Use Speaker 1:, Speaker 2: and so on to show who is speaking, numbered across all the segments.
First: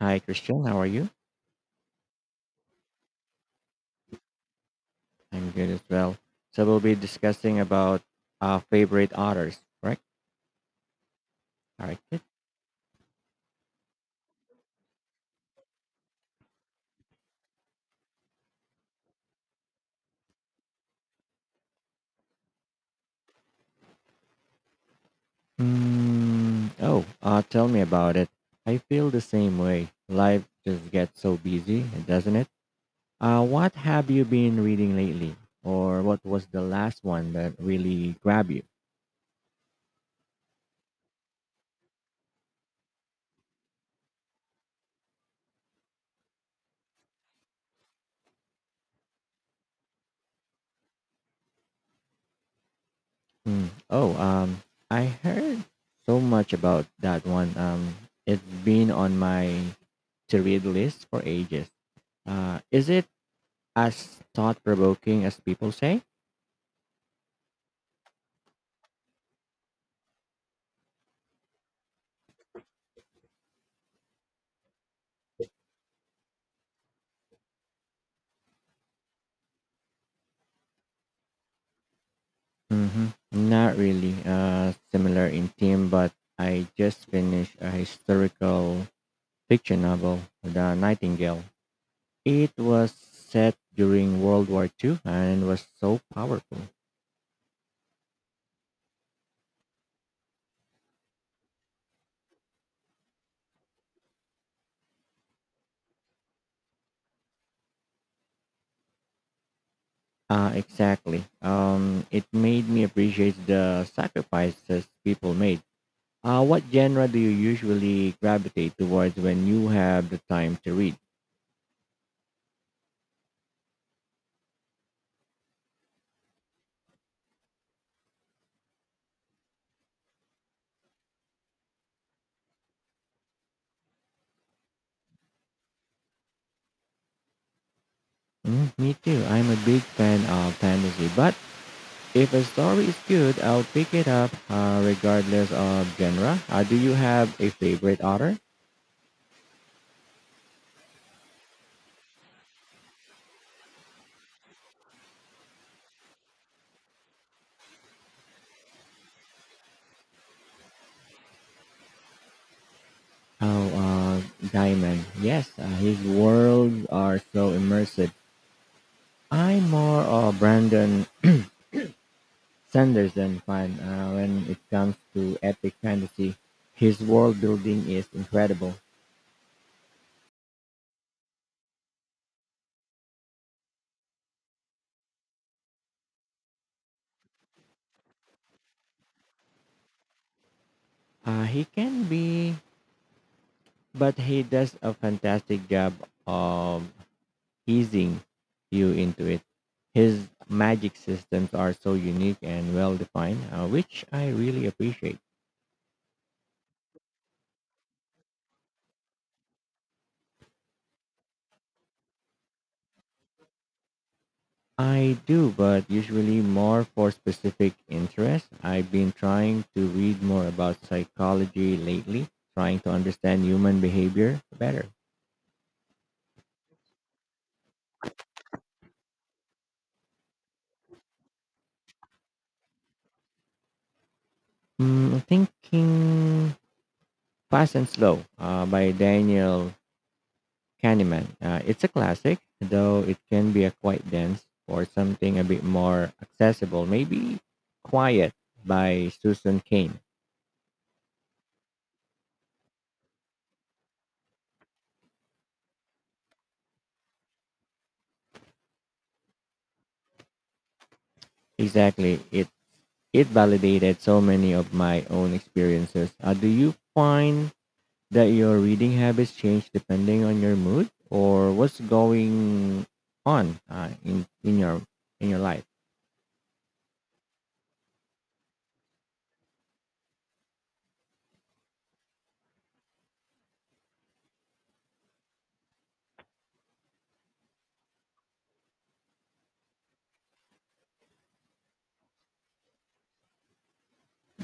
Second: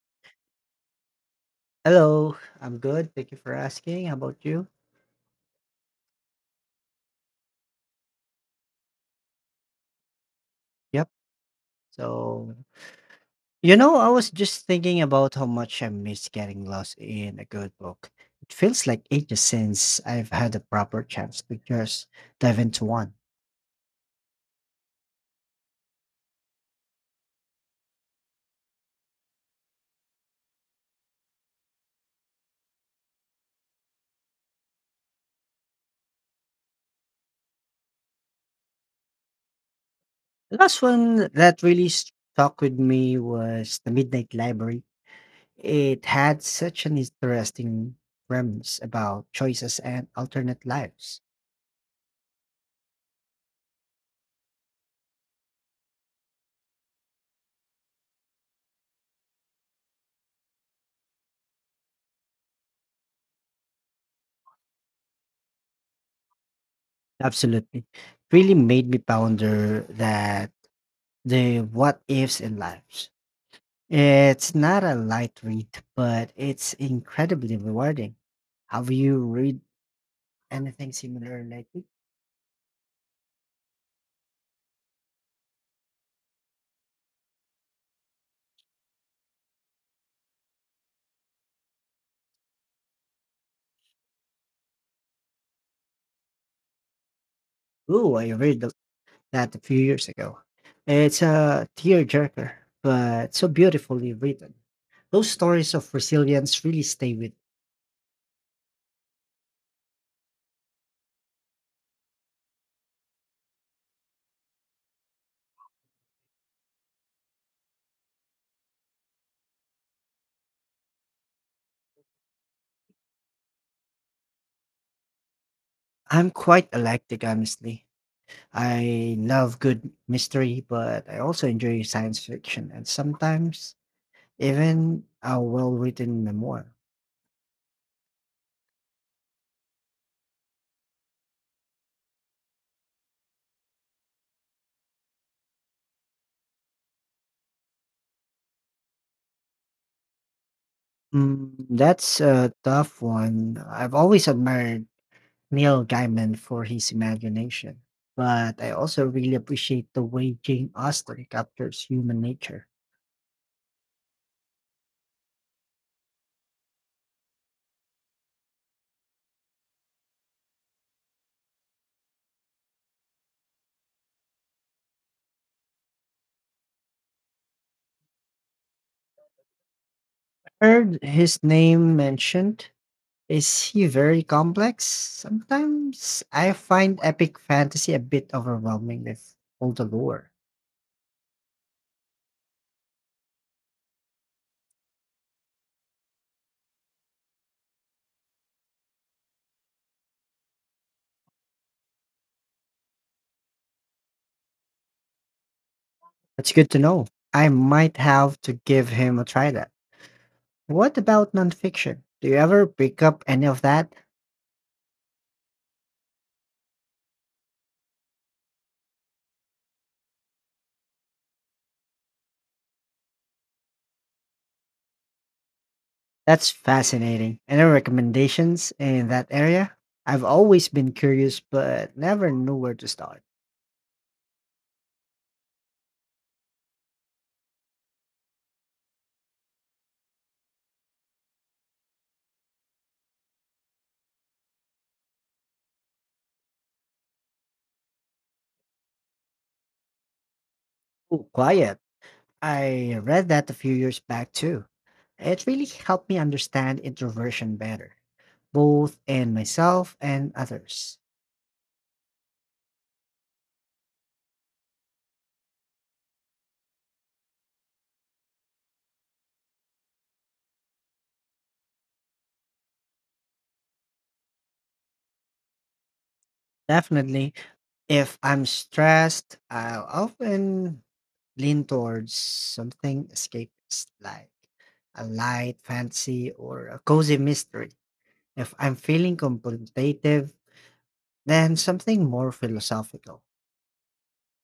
Speaker 1: Hi, Christian. How are you?
Speaker 2: Hello, I'm good. Thank you for asking. How about you?
Speaker 1: I'm good as well. So we'll be discussing about favorite authors, correct?
Speaker 2: Yep.
Speaker 1: All right. Good.
Speaker 2: So, I was just thinking about how much I miss getting lost in a good book. It feels like ages since I've had a proper chance to just dive into one.
Speaker 1: Mm, oh, tell me about it. I feel the same way. Life just gets so busy, doesn't it? What have you been reading lately, or what was the last one that really grabbed you?
Speaker 2: The last one that really stuck with me was The Midnight Library. It had such an interesting premise about choices and alternate lives.
Speaker 1: Hmm. Oh, I heard so much about that one. It's been on my to read list for ages. Is it as thought provoking as people say?
Speaker 2: Absolutely. It really made me ponder that the what ifs in life. It's not a light read, but it's incredibly rewarding. Have you read anything similar lately?
Speaker 1: Hmm, not really. Similar in theme, but I just finished a historical fiction novel, The Nightingale. It was set during World War II and was so powerful.
Speaker 2: Ooh, I read that a few years ago. It's a tearjerker, but so beautifully written. Those stories of resilience really stay with.
Speaker 1: Exactly. It made me appreciate the sacrifices people made. What genre do you usually gravitate towards when you have the time to read?
Speaker 2: I'm quite eclectic, honestly. I love good mystery, but I also enjoy science fiction and sometimes even a well written memoir.
Speaker 1: Mm, me too. I'm a big fan of fantasy, but if a story is good, I'll pick it up regardless of genre. Do you have a favorite author?
Speaker 2: That's a tough one. I've always admired Neil Gaiman for his imagination, but I also really appreciate the way Jane Austen captures human nature.
Speaker 1: Oh, Gaiman. Yes, his worlds are so immersive. I'm more of Brandon Sanderson fan when it comes to epic fantasy. His world building is incredible.
Speaker 2: Heard his name mentioned. Is he very complex? Sometimes I find epic fantasy a bit overwhelming with all the lore.
Speaker 1: He can be, but he does a fantastic job of easing you into it. His magic systems are so unique and well defined, which I really appreciate.
Speaker 2: That's good to know. I might have to give him a try that. What about nonfiction? Do you ever pick up any of that?
Speaker 1: I do, but usually more for specific interests. I've been trying to read more about psychology lately, trying to understand human behavior better.
Speaker 2: That's fascinating. Any recommendations in that area? I've always been curious but never knew where to start.
Speaker 1: Mm, thinking Fast and Slow by Daniel Candyman. It's a classic, though it can be a quite dense or something a bit more accessible. Maybe Quiet by Susan Kane.
Speaker 2: Oh, quiet. I read that a few years back too. It really helped me understand introversion better, both in myself and others.
Speaker 1: Exactly. It validated so many of my own experiences. Do you find that your reading habits change depending on your mood or what's going on in your in your life?
Speaker 2: Definitely, if I'm stressed, I'll often lean towards something escapist like a light fantasy or a cozy mystery. If I'm feeling contemplative, then something more philosophical.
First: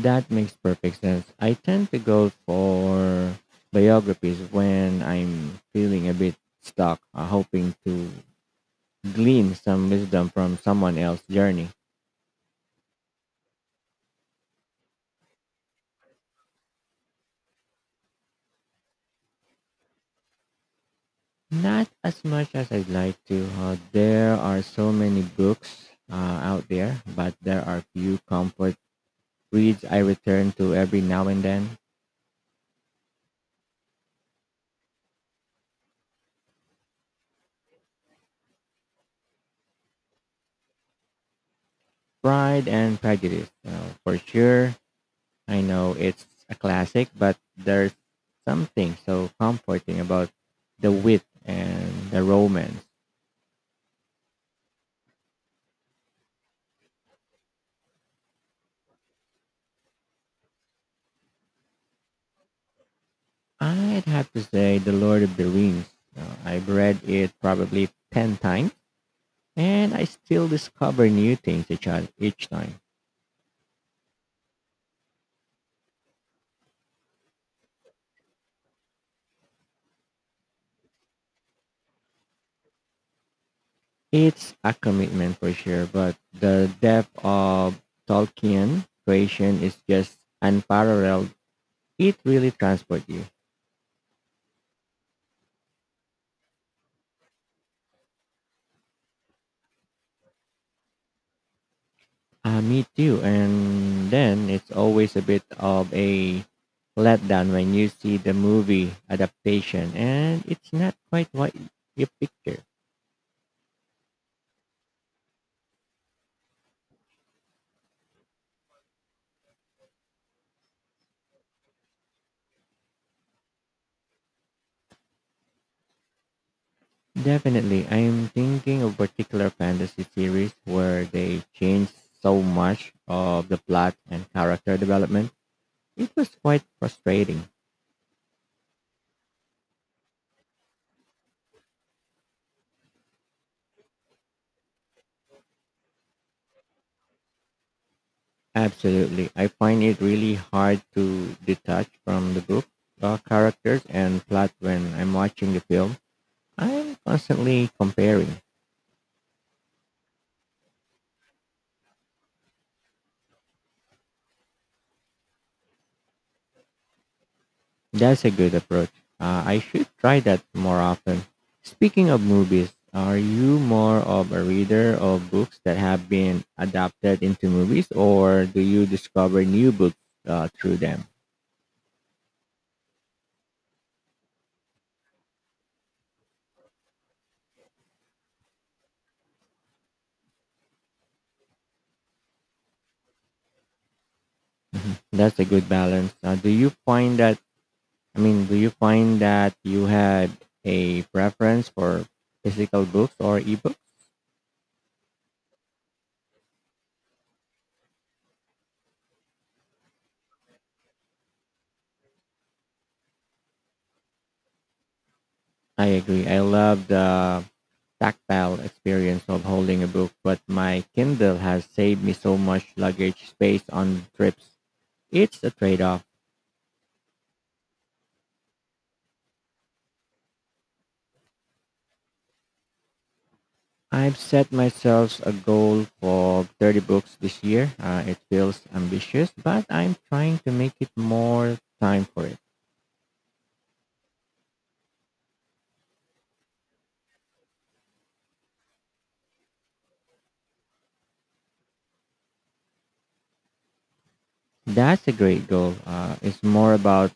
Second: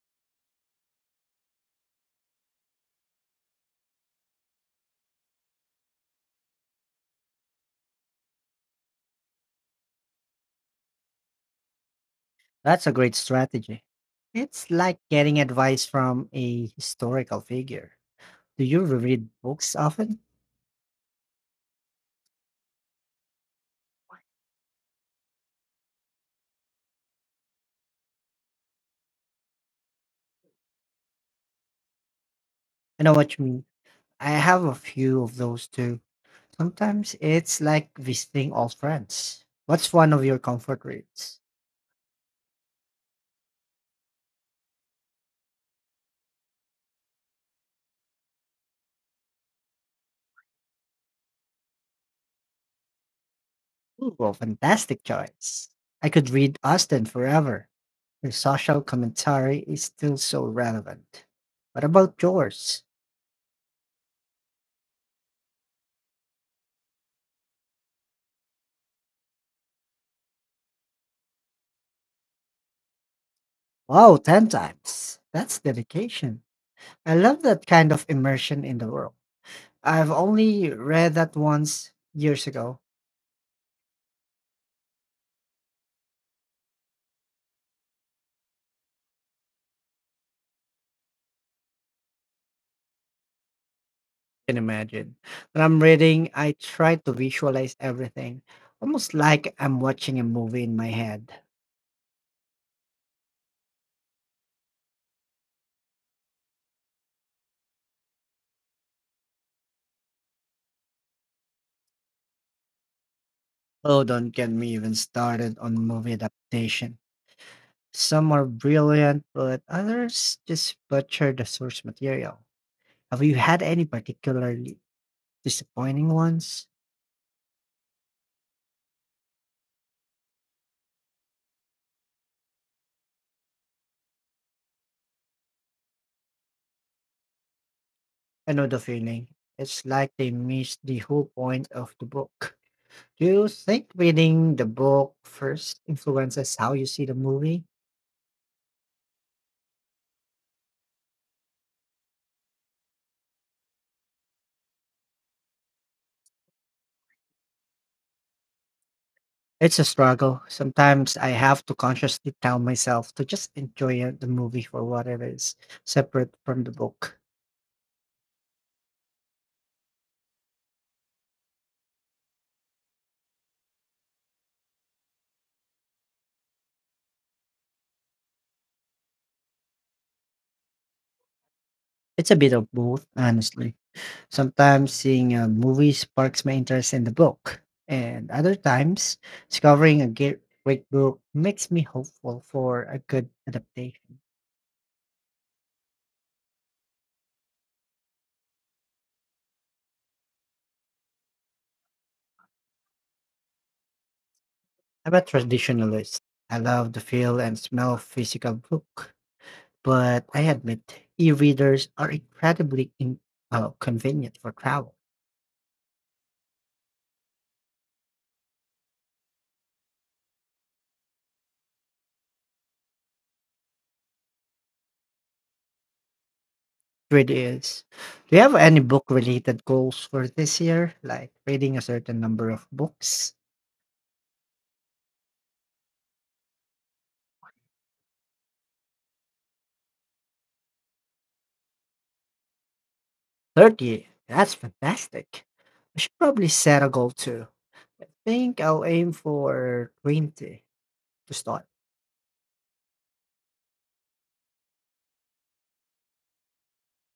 Speaker 1: That makes perfect sense. I tend to go for biographies when I'm feeling a bit stuck, hoping to glean some wisdom from someone else's journey.
Speaker 2: That's a great strategy. It's like getting advice from a historical figure. Do you read books often?
Speaker 1: Not as much as I'd like to. There are so many books out there, but there are few comfort reads I return to every now and then.
Speaker 2: I know what you mean. I have a few of those too. Sometimes it's like visiting old friends. What's one of your comfort reads?
Speaker 1: Pride and Prejudice, for sure, I know it's a classic, but there's something so comforting about the wit and the romance.
Speaker 2: Ooh, well, fantastic choice. I could read Austen forever. Her social commentary is still so relevant. What about yours?
Speaker 1: I'd have to say The Lord of the Rings. I've read it probably 10 times and I still discover new things each time.
Speaker 2: Wow, 10 times. That's dedication. I love that kind of immersion in the world. I've only read that once years ago.
Speaker 1: It's a commitment for sure, but the depth of Tolkien creation is just unparalleled. It really transports you.
Speaker 2: Can imagine. When I'm reading, I try to visualize everything, almost like I'm watching a movie in my head.
Speaker 1: Me too. And then it's always a bit of a letdown when you see the movie adaptation and it's not quite what you picture.
Speaker 2: Oh, don't get me even started on movie adaptation. Some are brilliant, but others just butcher the source material. Have you had any particularly disappointing ones?
Speaker 1: Definitely, I'm thinking of particular fantasy series where they changed so much of the plot and character development. It was quite frustrating.
Speaker 2: I know the feeling. It's like they missed the whole point of the book. Do you think reading the book first influences how you see the movie?
Speaker 1: Absolutely. I find it really hard to detach from the book characters and plot when I'm watching the film. I'm constantly comparing.
Speaker 2: It's a struggle. Sometimes I have to consciously tell myself to just the movie for what it is, separate from the book.
Speaker 1: That's a good approach. I should try that more often. Speaking of movies, are you more of a reader of books that have been adapted into movies, or do you discover new books through them?
Speaker 2: It's a bit of both, honestly. Sometimes seeing a movie sparks my interest in the book, and other times discovering a great book makes me hopeful for a good adaptation.
Speaker 1: Mhm. That's a good balance. Do you find that? I mean, do you find that you had a preference for physical books or ebooks?
Speaker 2: I'm a traditionalist. I love the feel and smell of physical book, but I admit e-readers are incredibly convenient for travel.
Speaker 1: I agree. I love the tactile experience of holding a book, but my Kindle has saved me so much luggage space on trips. It's a trade off.
Speaker 2: It really is. Do you have any book-related goals for this year, like reading a certain number of books?
Speaker 1: I've set myself a goal for 30 books this year. It feels ambitious, but I'm trying to make it more time for it.
Speaker 2: 30. That's fantastic. I should probably set a goal too. I think I'll aim for 20 to start.
Speaker 1: That's a great goal. It's more about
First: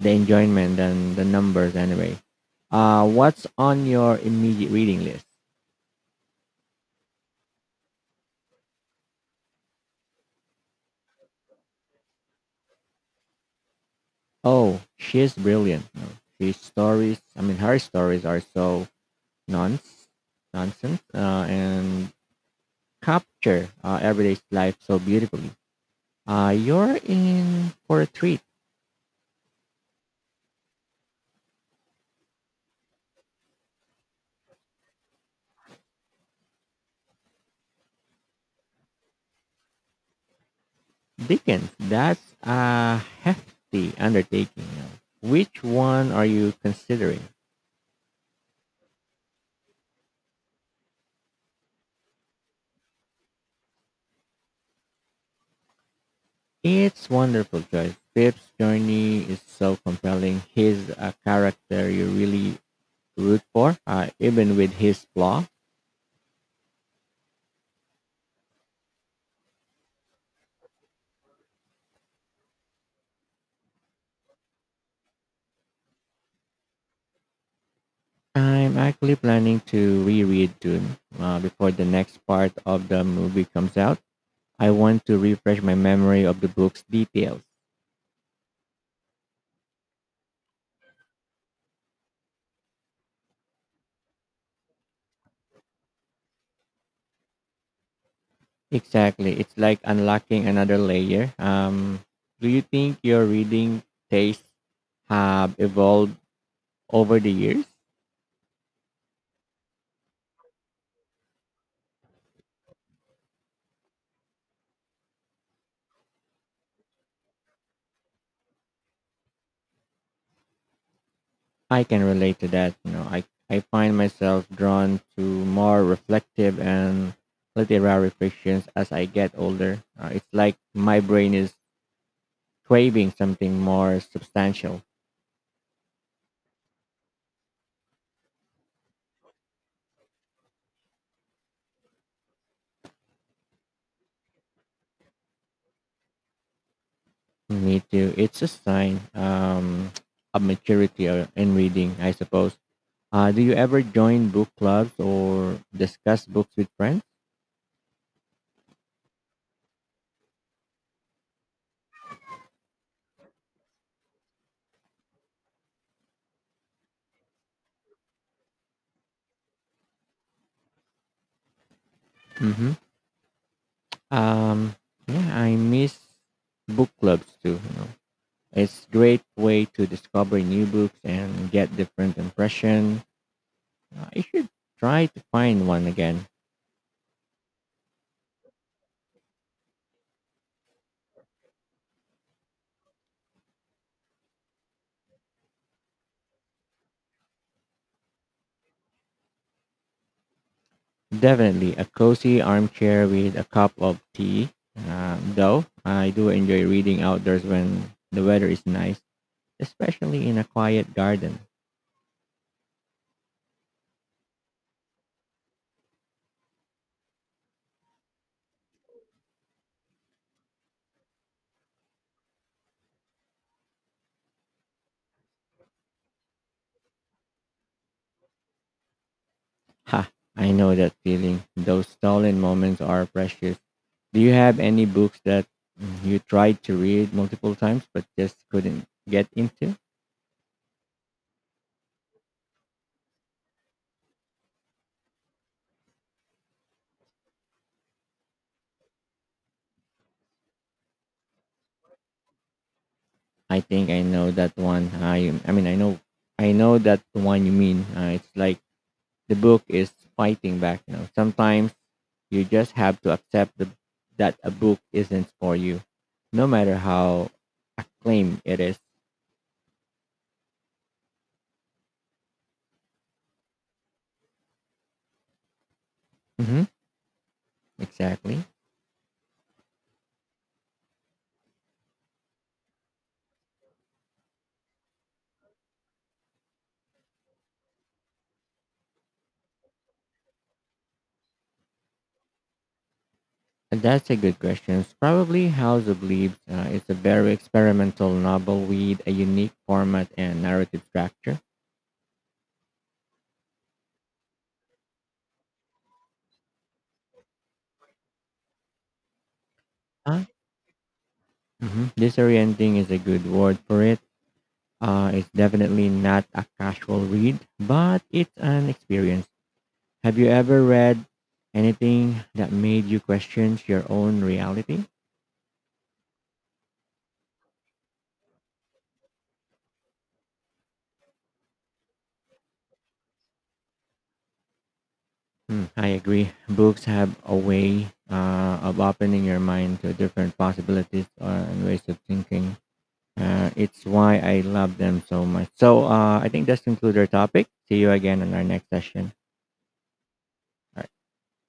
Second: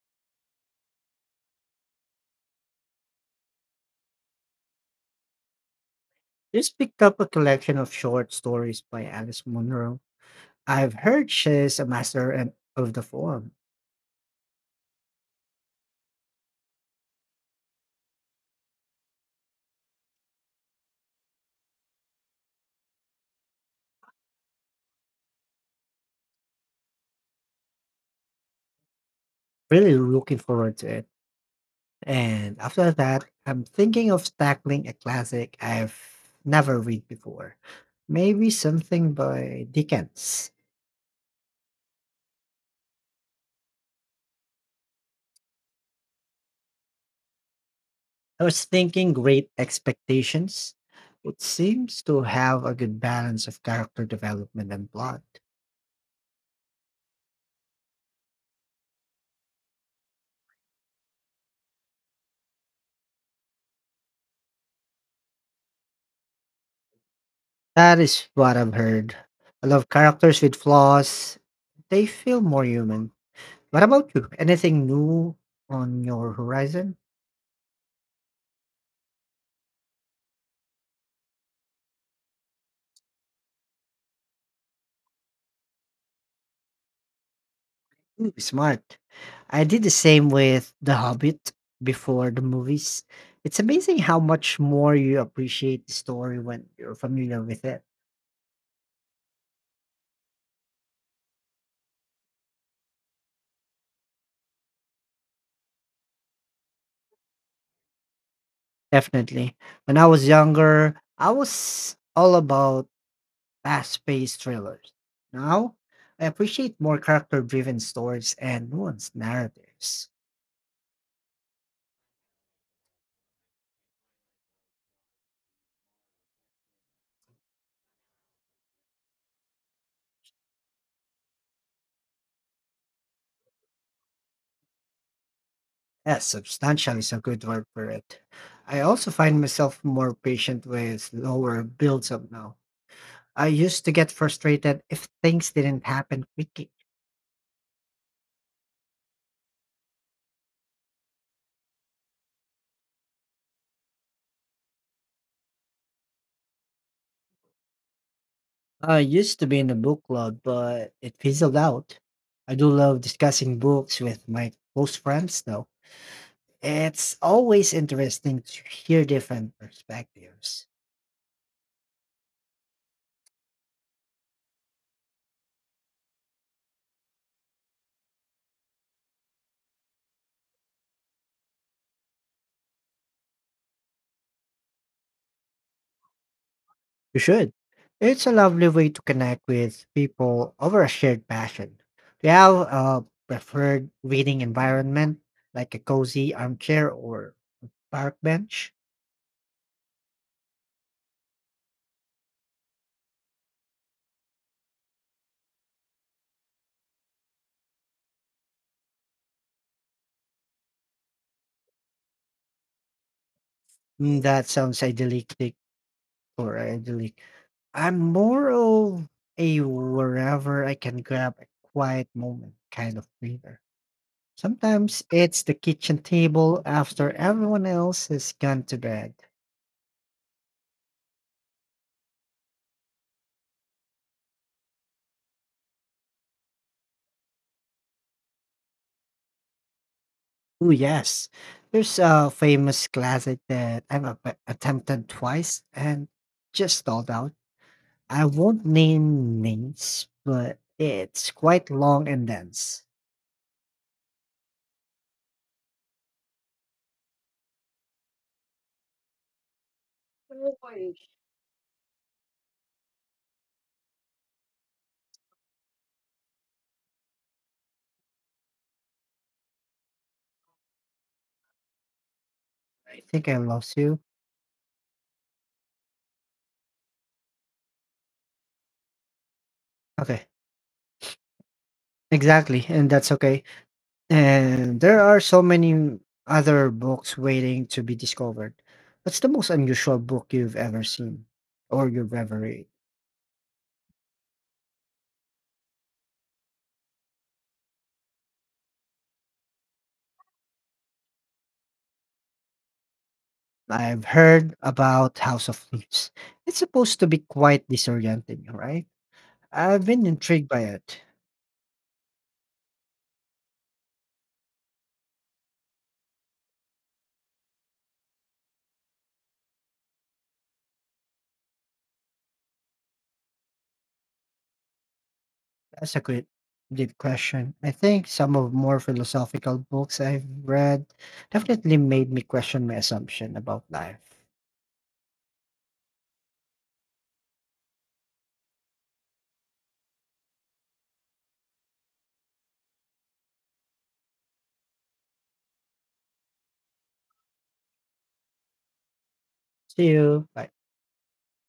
Speaker 1: the enjoyment than the numbers, anyway. What's on your immediate reading list?
Speaker 2: Just picked up a collection of short stories by Alice Munro. I've heard she's a of the form.
Speaker 1: Oh, she's brilliant. No, She's stories, I mean, her stories are so nonce, nonsense and capture everyday life so beautifully. You're in for a treat.
Speaker 2: Really looking forward to it. And after that, I'm thinking of tackling a classic I've never read before. Maybe something by Dickens.
Speaker 1: Dickens, that's a hefty undertaking. You know, which one are you considering?
Speaker 2: I was thinking Great Expectations. It seems to have a good balance of character development and plot.
Speaker 1: It's wonderful, choice. Pip's journey is so compelling. He's a character you really root for, even with his flaw.
Speaker 2: That is what I've heard. I love characters with flaws. They feel more human. What about you? Anything new on your horizon?
Speaker 1: I'm actually planning to reread Dune before the next part of the movie comes out. I want to refresh my memory of the book's details.
Speaker 2: Ooh, smart. I did the same with The Hobbit before the movies. It's amazing how much more you appreciate the story when you're familiar with it.
Speaker 1: Exactly. It's like unlocking another layer. Do you think your reading tastes have evolved over the years?
Speaker 2: Definitely. When I was younger, I was all about fast-paced thrillers. Now, I appreciate more character-driven stories and nuanced narratives.
Speaker 1: I can relate to that. You know, I find myself drawn to more reflective and literary fictions as I get older. It's like my brain is craving something more substantial.
Speaker 2: Yes, substantial is a good word for it. I also find myself more patient with lower builds up now. I used to get frustrated if things didn't happen quickly.
Speaker 1: Me too. It's a sign of maturity in reading, I suppose. Do you ever join book clubs or discuss books with friends?
Speaker 2: I used to be in a book club, but it fizzled out. I do love discussing books with my close friends, though. It's always interesting to hear different perspectives.
Speaker 1: Hmm. Um, yeah, I miss book clubs too. You know, it's great way to discover new books and get different impression. I should try to find one again.
Speaker 2: You should. It's a lovely way to connect with people over a shared passion. Do you have a preferred reading environment, like a cozy armchair or park bench?
Speaker 1: Definitely a cozy armchair with a cup of tea. Though I do enjoy reading outdoors when the weather is nice, especially in a quiet garden.
Speaker 2: Mm, that sounds idyllic or idyllic. I'm more of a wherever I can grab a quiet moment kind of reader. Sometimes it's the kitchen table after everyone else has gone to bed.
Speaker 1: Ha, I know that feeling. Those stolen moments are precious. Do you have any books that you tried to read multiple times but just couldn't get into?
Speaker 2: Oh yes. There's a famous classic that I've attempted twice and just stalled out. I won't name names, but it's quite long and dense.
Speaker 1: I think I know that one. I know that one you mean. It's like the book is fighting back, you
Speaker 2: I
Speaker 1: know. Sometimes you just have to accept that a book isn't for you, no matter how claim it is.
Speaker 2: think I lost you.
Speaker 1: Mm-hmm. Exactly.
Speaker 2: Okay, exactly, and that's okay. And there are so many other books waiting to be discovered. What's the most unusual book you've ever seen or you've ever read?
Speaker 1: And that's a good question. It's probably House of Leaves. It's a very experimental novel with a unique format and narrative structure.
Speaker 2: I've heard about House of Leaves. It's supposed to be quite disorienting, right? I've been
Speaker 1: Uh,
Speaker 2: intrigued by it.
Speaker 1: mhm. Disorienting is a good word for it. It's definitely not a casual read, but it's an experience. Have you ever read anything that made you question your own reality?
Speaker 2: That's a good, deep question. I think some of more philosophical books I've read definitely made me question my assumption about life.
Speaker 1: Hmm, I agree. Books have a way of opening your mind to different possibilities and ways of thinking. It's why I love them so much. So I think that's conclude our topic. See you again on our next session.
Speaker 2: See you. Bye.
Speaker 1: All right.